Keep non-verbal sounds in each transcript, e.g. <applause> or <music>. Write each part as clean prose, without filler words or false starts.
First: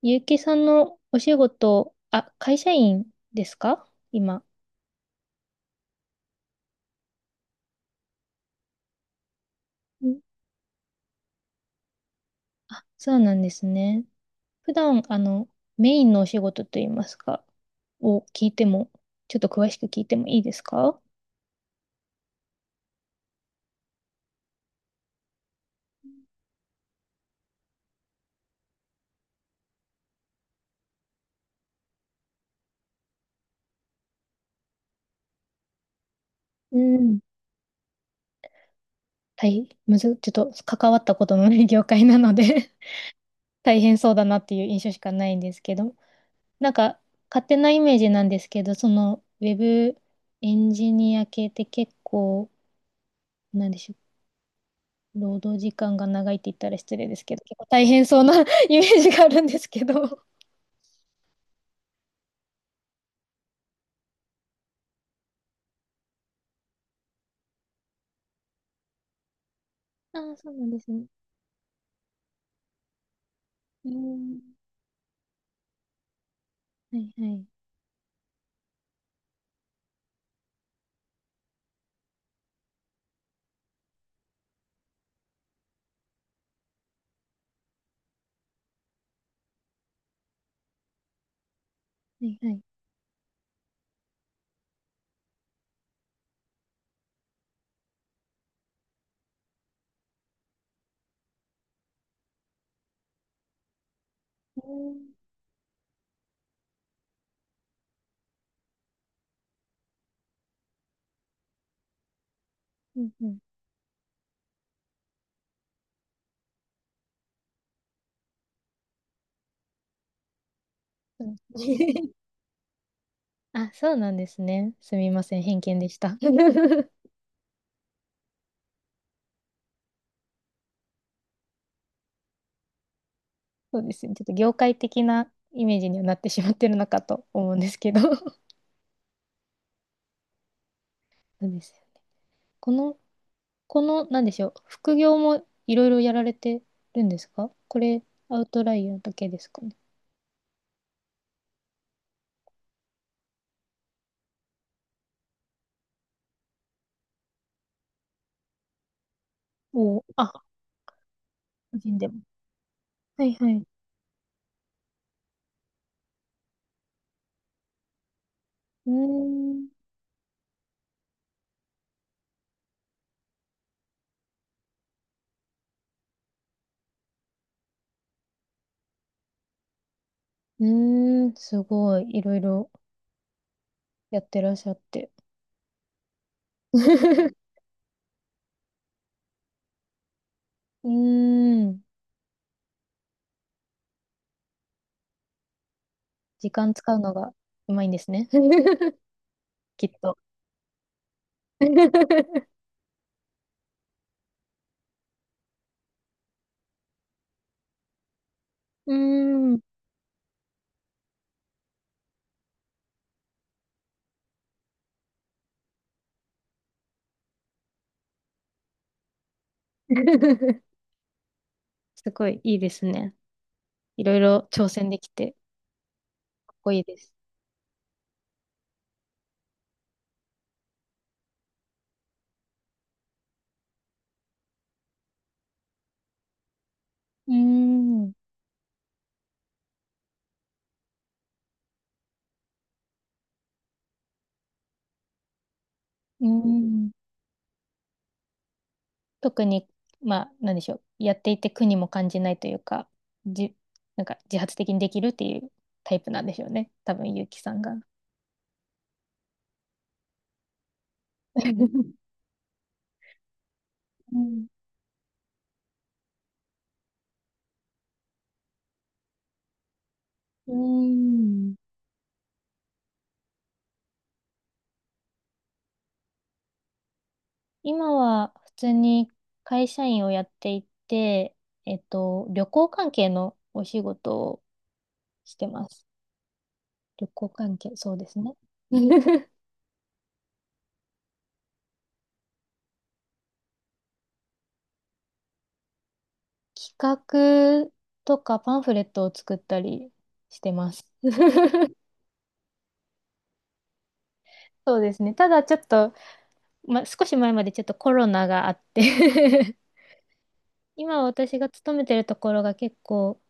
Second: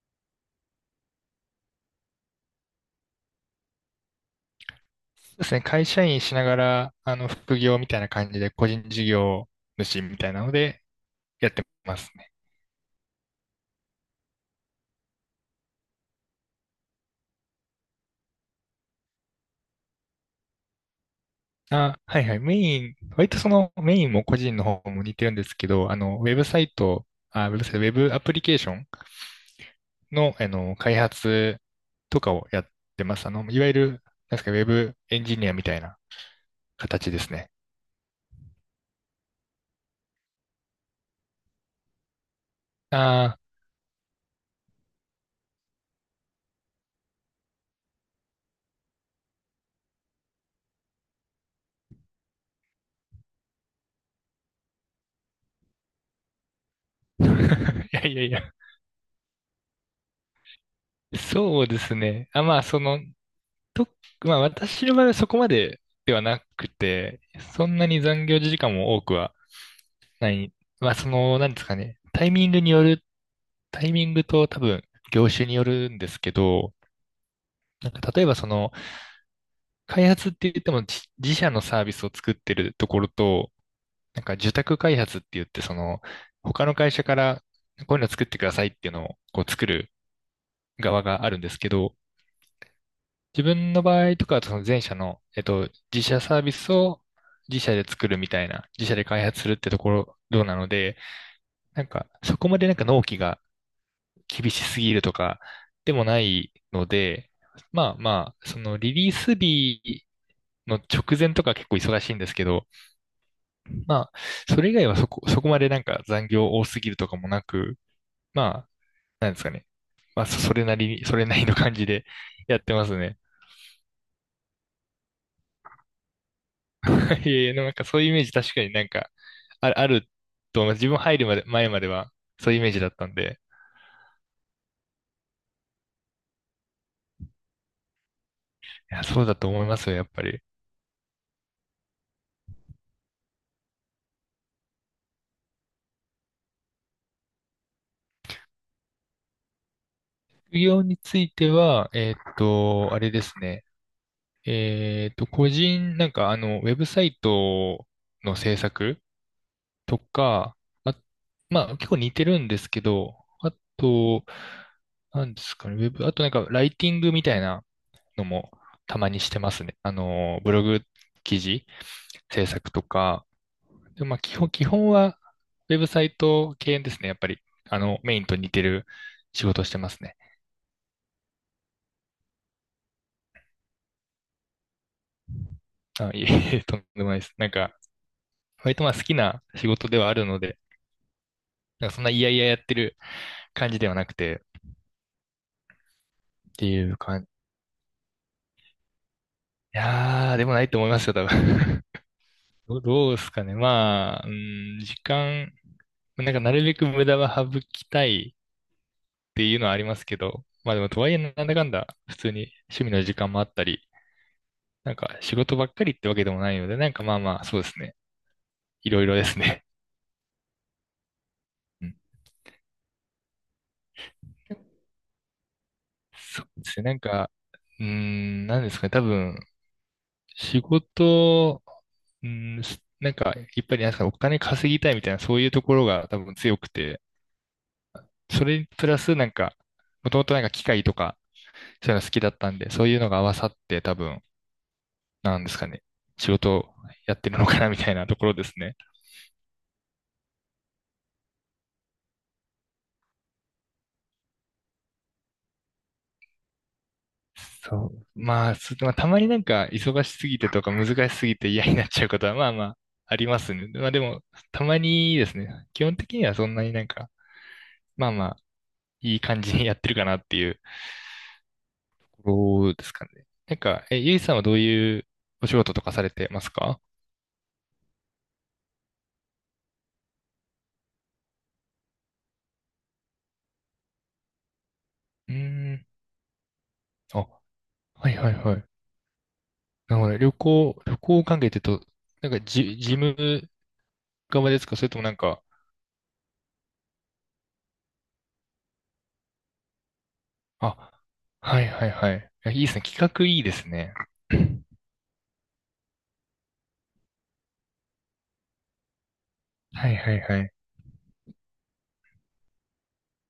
ゆうきさんのお仕事、会社員ですか今。そうですね。会社員しながら、副業みたいな感じで、個人事業主うみん。たいなので、やってますね。あ、そうなんですね。普段、メインのお仕事といいますか、を聞いても、ちょっと詳しく聞いてもいいですか。あ、はいはい。メイン、割とそのメインも個人の方も似てるんですけど、ウェブサイト、あ、ウェブサイト、ウェブアプリケーションの、開発とかをやってます。いわゆる、なんですか、ウェブエンジニアみたいなう形でん。すね。大むず、ちょっと関わったことのない業界なので <laughs> あ大変そうだなっていう印象しかないんですけど、なんか、勝手なイメージなんですけど、その、ウェブエンジニア系って結構、なんでしょう、労働時間が長いって言ったら失礼ですけど、結構大あ、い変やいそやういな や、<laughs> イメージがあるんですけど。そうですね。あ、まあ、と、まあ私の場合はそこまでではなくて、そんなに残業時間も多くはあなあ、そい。うなんですまあね。なんですかね、タうイミングん。と多分業種によるんですけど、はいはい。なんか例えばその開発って言っても自社のサービスを作ってるところと、なんか受託開発って言ってその他の会社からこういうの作ってくださいっていうのをこう作る側があるんですけど、はいはい。自分の場合とかは、その前者の、自社サービスを自社で作るみたいな、自社で開発するってところ、どうなので、なんか、そこまでなんか納期が厳うしすぎるとん。か、でもないので、まあまあ、そのリリース日の直前とか結構忙しいんですけど、うんうん。まあ、それ以外はそこまでなんか残業多すぎるとかもなく、まあ、なんですかね。まあ、そ <laughs> それうなりのです感じでね。 やってますね。<laughs> あ、そうなんですね。すみません。偏見でした。<laughs> そ <laughs> いやいや、でもなんかそういうイメージ確かになんか、あると思います。自分入るまで、前まではそういうイメージだったんで、うですね。ちょっと業界的なイメージにはなってしまってるのかと思うんですけど。<laughs> いや、そうだと思いますよ、やっぱり。そうですよね。この、この、なんでしょう。副業もいろいろやられてるんですかこれ、アウトライヤーだけですかね。副業については、あれですね。個人、ウェブサイトの制作おとお、あ、か、あ、ま個あ結構人で似も。てるんですけど、はいはあい。と、なんですかね、ウェブ、あとなんかライティングみたいなのもうーたまにしてますん。ね。ブログ記事制作とか、でもまあ基本はウェブサイト系ですね、やっぱり。メインと似てる仕事してますね。うーん、すごい、いろいろやってらっしゃって。あ、いえいえ、<laughs> <laughs> とんでもないでうす。なんか、割とまあ好きな仕事ではあるので、ーん、なんかそんな嫌々やってる感じではなくて、時って間い使ううの感じ。がうまいんですね。<laughs> いきっと。やー、でもないと思いますよ、多 <laughs> う分。<laughs> どうですかね。まあ、うん、なんかなるべく無駄は省きたいーっていうん。のはありますけど、まあでもとはいえなんだかんだ普通に趣味の時間もあったり、なんか仕事ばっかりってわけでもないので、なんかまあまあ、そうですね。いろいろですね。<laughs> うん。すごいいいですね。いろいろ挑戦できて、そうかっでこいすいね。なでんす。か、なんですかね。多分、仕事、なんか、やっぱりなんですかお金稼ぎたいみたいな、そういうところが多分強くて、うーん。うそれにプラスなんか、もともとなんか機械とか、そういうの好きだったんで、そういうのが合わさって多分、なんですかね。ー仕事をん。やってるのかなみたいなところですね。特に、まあ、なんでしょう。やっていて苦にも感じないというか、じ、なんか自発的にできるっていうタイプなんでしょうね。多分、ゆうきさんが。そう。まあ、まあ、たまになんか忙しすぎてとか難しすぎて嫌になっちゃう <laughs> ことはまあまあありますね。まあでうも、ん。たまにですね。基本的にはそんなになんか、まあまあ、いい感じにやってるかなっていうーうん。ところですかね。なんか、ゆいさんはどういうお仕事とかされてますか？今は普通に会社員をやっていて、えっと、旅行関係のお仕事をうしてまーす。ん。旅あ、行関係、そうではいすはいね。はい。<laughs> なるほどね。旅行関係って言うと、なんか事務側ですか？それともなんか、企画とかパンフレットを作ったりしてます。あ、はい <laughs> はいはい。いやいいですね。企画いいですね。<coughs> そうですね。ただちょっと、ま、少し前までちょっとコロナがあって <laughs> <clears throat> はいはいはい。今私が勤めてるところが結構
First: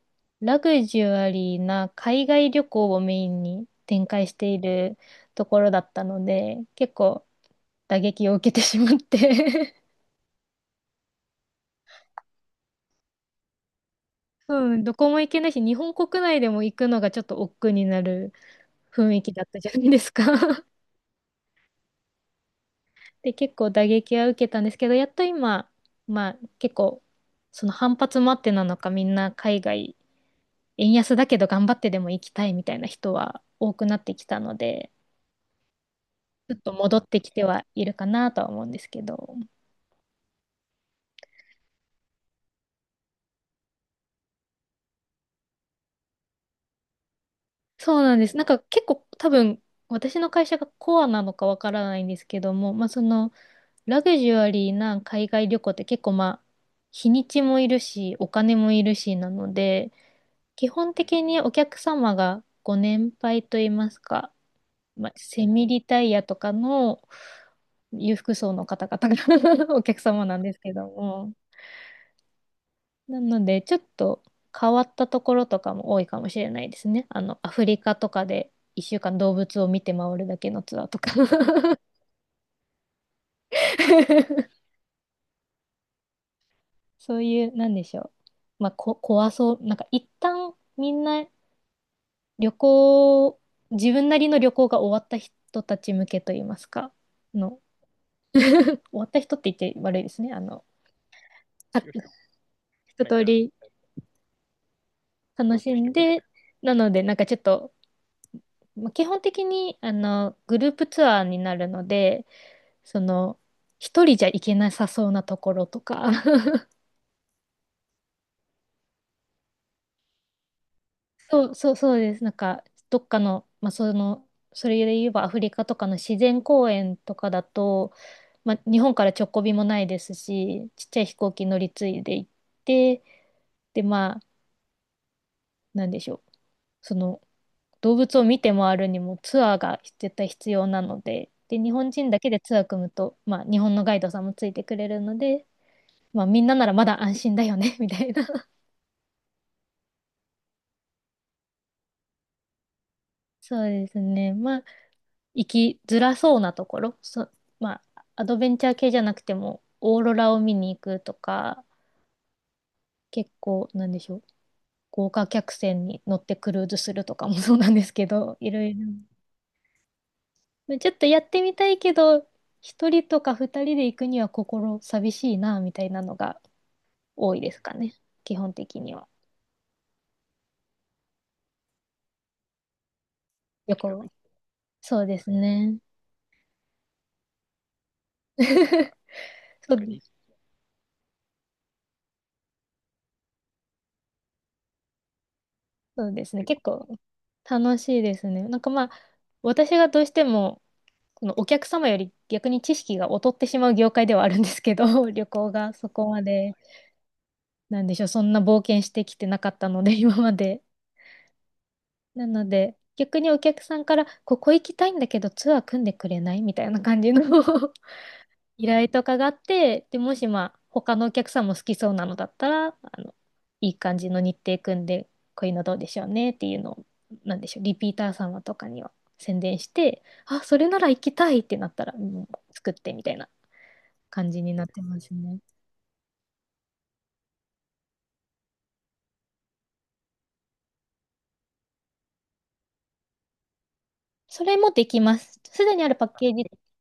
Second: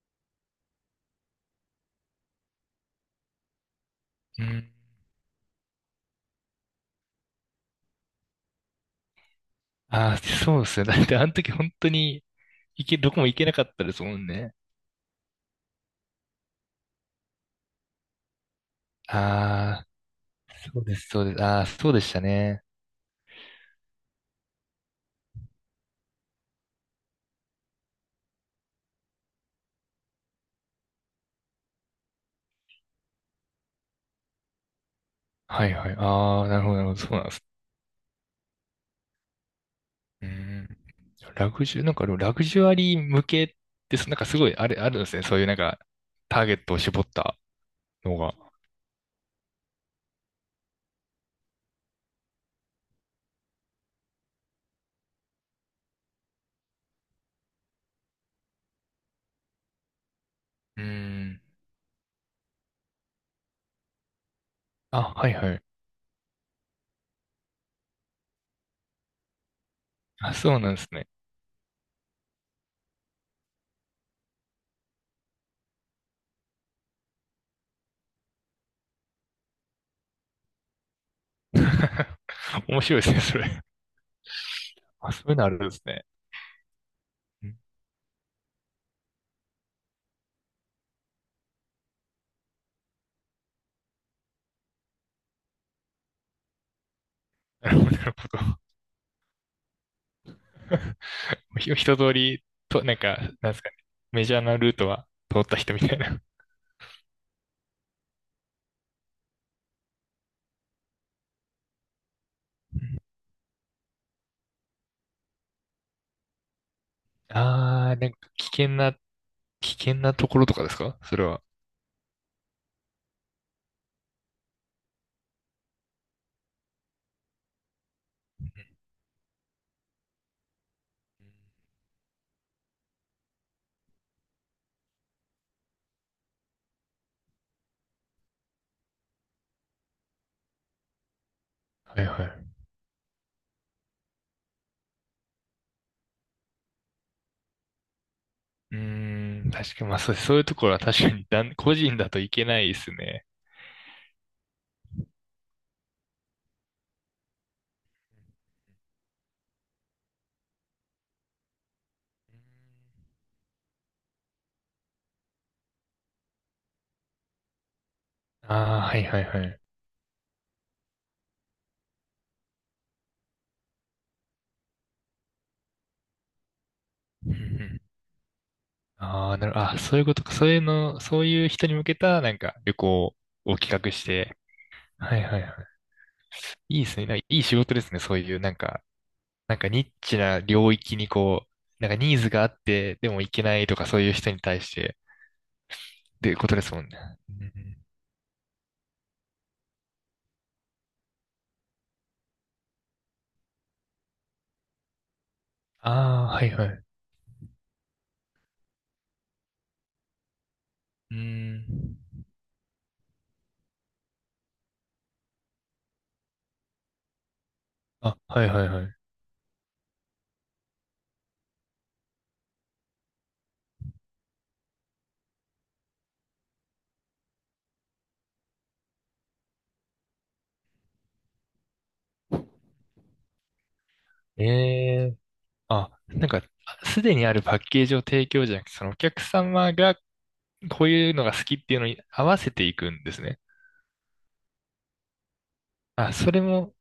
ラグジュアリーな海外旅行をメインに展開しうていん。るところだったので、結構打撃を受けてしまって ああ、そうですね。だってあの時本当にどこも行けなかったですもん <laughs> ね。うん、どこも行けないし、日本国内でも行くのがちょっと億劫になる雰囲気だったじゃなああ、いですか。 そうです、そうです。ああ、そうでしたね。<laughs> で、結構打撃は受けたんですけど、やっと今、まあ結構その反発もあってなのかみんな海外円安だけど頑張ってでも行きたいみたいな人は多くなってきたので、はいはい。ああ、ちょなっるほとど、なるほ戻ど。っそうてなんきでてす。はいるかなとは思うんですけど。うん。ラグジュ、なんかでもラグジュアリー向けって、なんかすごいあるんですね。そういうなんかターゲットを絞ったそうなのんでが。す。なんか結構多分私の会社がコアなのかわからないんですけども、まあそのラグジュアリーな海外旅行って結構まあ日にちもいるしお金もいるしなので、基う本的ん。にお客様がご年配といいますか、あ、まあ、はいセはい。ミリタイヤとかの裕福層の方々が <laughs> お客様あ、なんでそすうけなんでどすね。も。なので、ちょっと変わったところとかも多いかもしれないですね。あの、アフリカとかで1週間動物を見て回るだけのツアーとか。 <laughs> 面白いですね、それ。<laughs> あ、そういうのあるんですね。そういうう、んなんでしょう。まあ、怖そう。なんか一旦みんな旅行、自分なりの旅行が終わった人たち向けといいますか、の、なるほど、なるほ終わった人って言って悪いですね。あの、ど。<laughs> さ一通り、なん一か、通なりんですかね、メジャーなルートは通った楽し人みんたいな。で、なので、なんかちょっと、まあ基本的にあのグループツアーになるので、その、一人じゃ行けなさそうなところとか。<laughs> ああ、なんか危険なところとかですか？それは。そうそうそうです。なんか、どっかの、まあ、その、それで言えばアフリカとかの自然公園とかだと、まあ、日本から直行便もないですし、ちっちゃい飛行機乗り継いで行って、で、まあ、なんでしょう。その、動物を見て回るにもツアーが絶対必要なので、で、日本はい人だはけでツアい。ー組むと、まあ、日本のガイドさんもついてくれるので、まあ、みんなならまだ安心だよね、<laughs> みたいな。<laughs> うーん、確かに、まあそういうところは確かに個人だといけないですね。そうですね。まあ、生きづらそうなところ、そ、まあ、アドベンチャー系じゃなくても、オーロラを見に行くとか、結構、なんでしょう、豪華客船に乗ってクルーズするとかも <laughs> そうなんですけど、<laughs> いあろいろ。あ、はいはいはい。ちょっとやってみたいけど、一人とか二人で行くには心寂しいな、みたいなのがうん多ういですかんね。基本的には。ああ、なる、あ、そういうことか。そういうの、そういう人に向けた、なんか、旅行を企旅画行しは。て。そうはでいすはいはね。い。いいですね。なんかいい仕事ですね。そういう、な <laughs> んか、なんかそう、ニッチ <laughs> な領域にこう、なんかニーズがあって、でも行けないとかそういう人に対して、そうっでていすうね。こと結ですも構んね。うん。楽しいですね。なんかまあ、私がどうしても、そのお客様より逆に知識が劣ってしまう業界ではあるんですけど、<laughs> 旅行がそこまああ、はいで、はい。なんでしょう、そんな冒険してきてなかったので、今まで。うん。なので、逆にお客さんから、ここ行きたいんだけど、ツアー組んでくれないみたいな感じの <laughs> あ、はいは依いは頼い。とかがあって、で、もしまあ、他のお客さんも好きそうなのだったら、あの、いい感じの日程組んで、こういうのどうでしょうねっていうのを、なんでしょう、リピーター様とかには宣伝して、あ、それなら行きたいってなったら、もう作ってみたいな。感じえになってますえね。あ、なんか、すでにあるパッケージを提供じゃなくて、そのお客様がこういうのが好きっていうのに合わせていくんですね。それもできます。すでにあるパあ、ッケそーれジも、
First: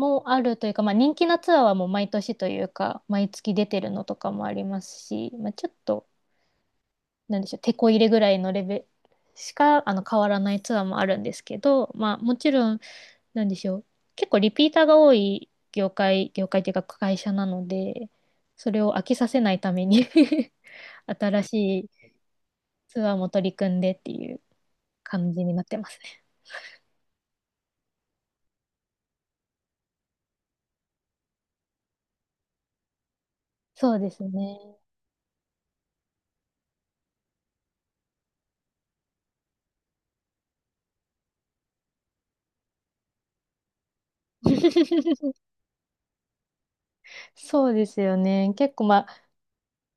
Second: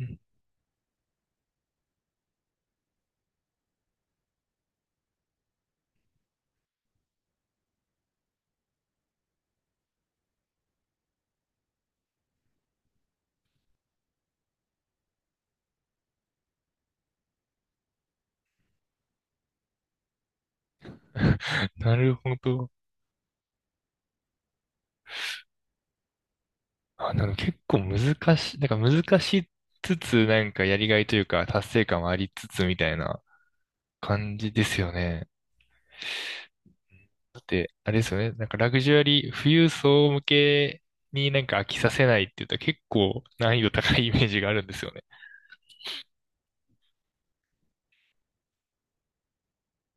うん。 あるというか、まあ、人気なツアーはもう毎年というか、毎月出てるのとかもありますし、まあ、ちょっと、なんでしょう、手こ入れぐらいのレベルしかあの変わらないツアーもあるんですけど、まあ、もちろん、なんでしょう、結構リピーターが多い業界、業界というか会社なので、それを飽きさせないために <laughs> 新し <laughs> いなるほど。ツアーも取り組んでっていう感じになってますね。あ、なんか結構難しい、なんか難しつつ、なんかやりがいというか達成感はありつつみたいな。そうです感じでね。すよね。だって、あれですよね。なんかラグジュアリー、富裕層向けになんか飽きさせないって言ったら結構難易度高いイメージがあるんですよね。<laughs> そうですよね。結構まあ、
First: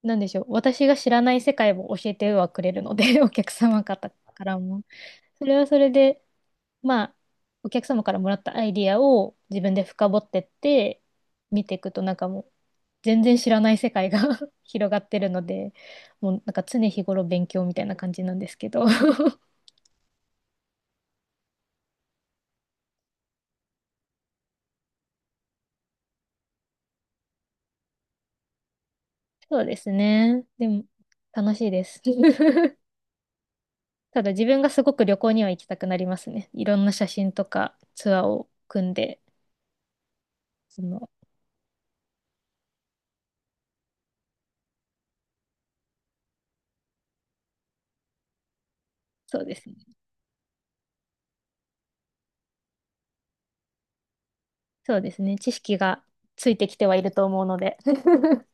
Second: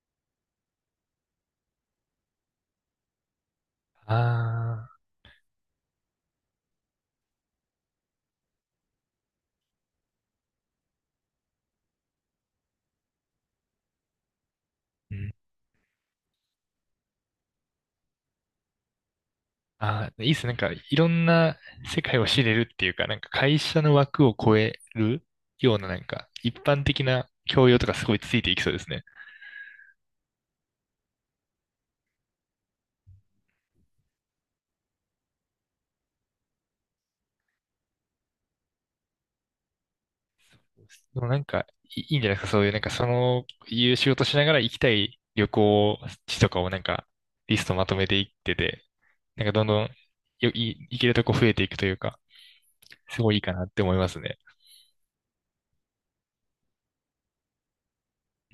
なんでしょう。私が知らない世界を教えてはくれるので、<laughs> お客様方からも。ああ、それはそれで、まあ、お客様からもらったアイディアを自分で深掘ってって、見ていくとなんかもう、全然知らない世界が <laughs> 広がっうてるん。ので、もうなんか常日頃勉強みたいな感じなんですけど。<laughs> ああ、いいっすね。なんかいろんな世界を知れるっていうか、なんか会社の枠を超えるようななんか一般的な教養とかすごいついていきそうですね。そうですね。でも、楽しいです。<laughs> ただ自分がすごく旅行には行きたくなりますね。いろんな写真とかツアーを組んで。その、でもなんか、いいいんじゃないですか、そういう、いう仕事しながら行きたい旅行地とかをなんか、リストまとめていってて、そうなんかでどんすどんね。行けるとこ増えていくというか、すごいいいかなって思いますね。そうですね。知識がついてきてはいると思うので。<laughs>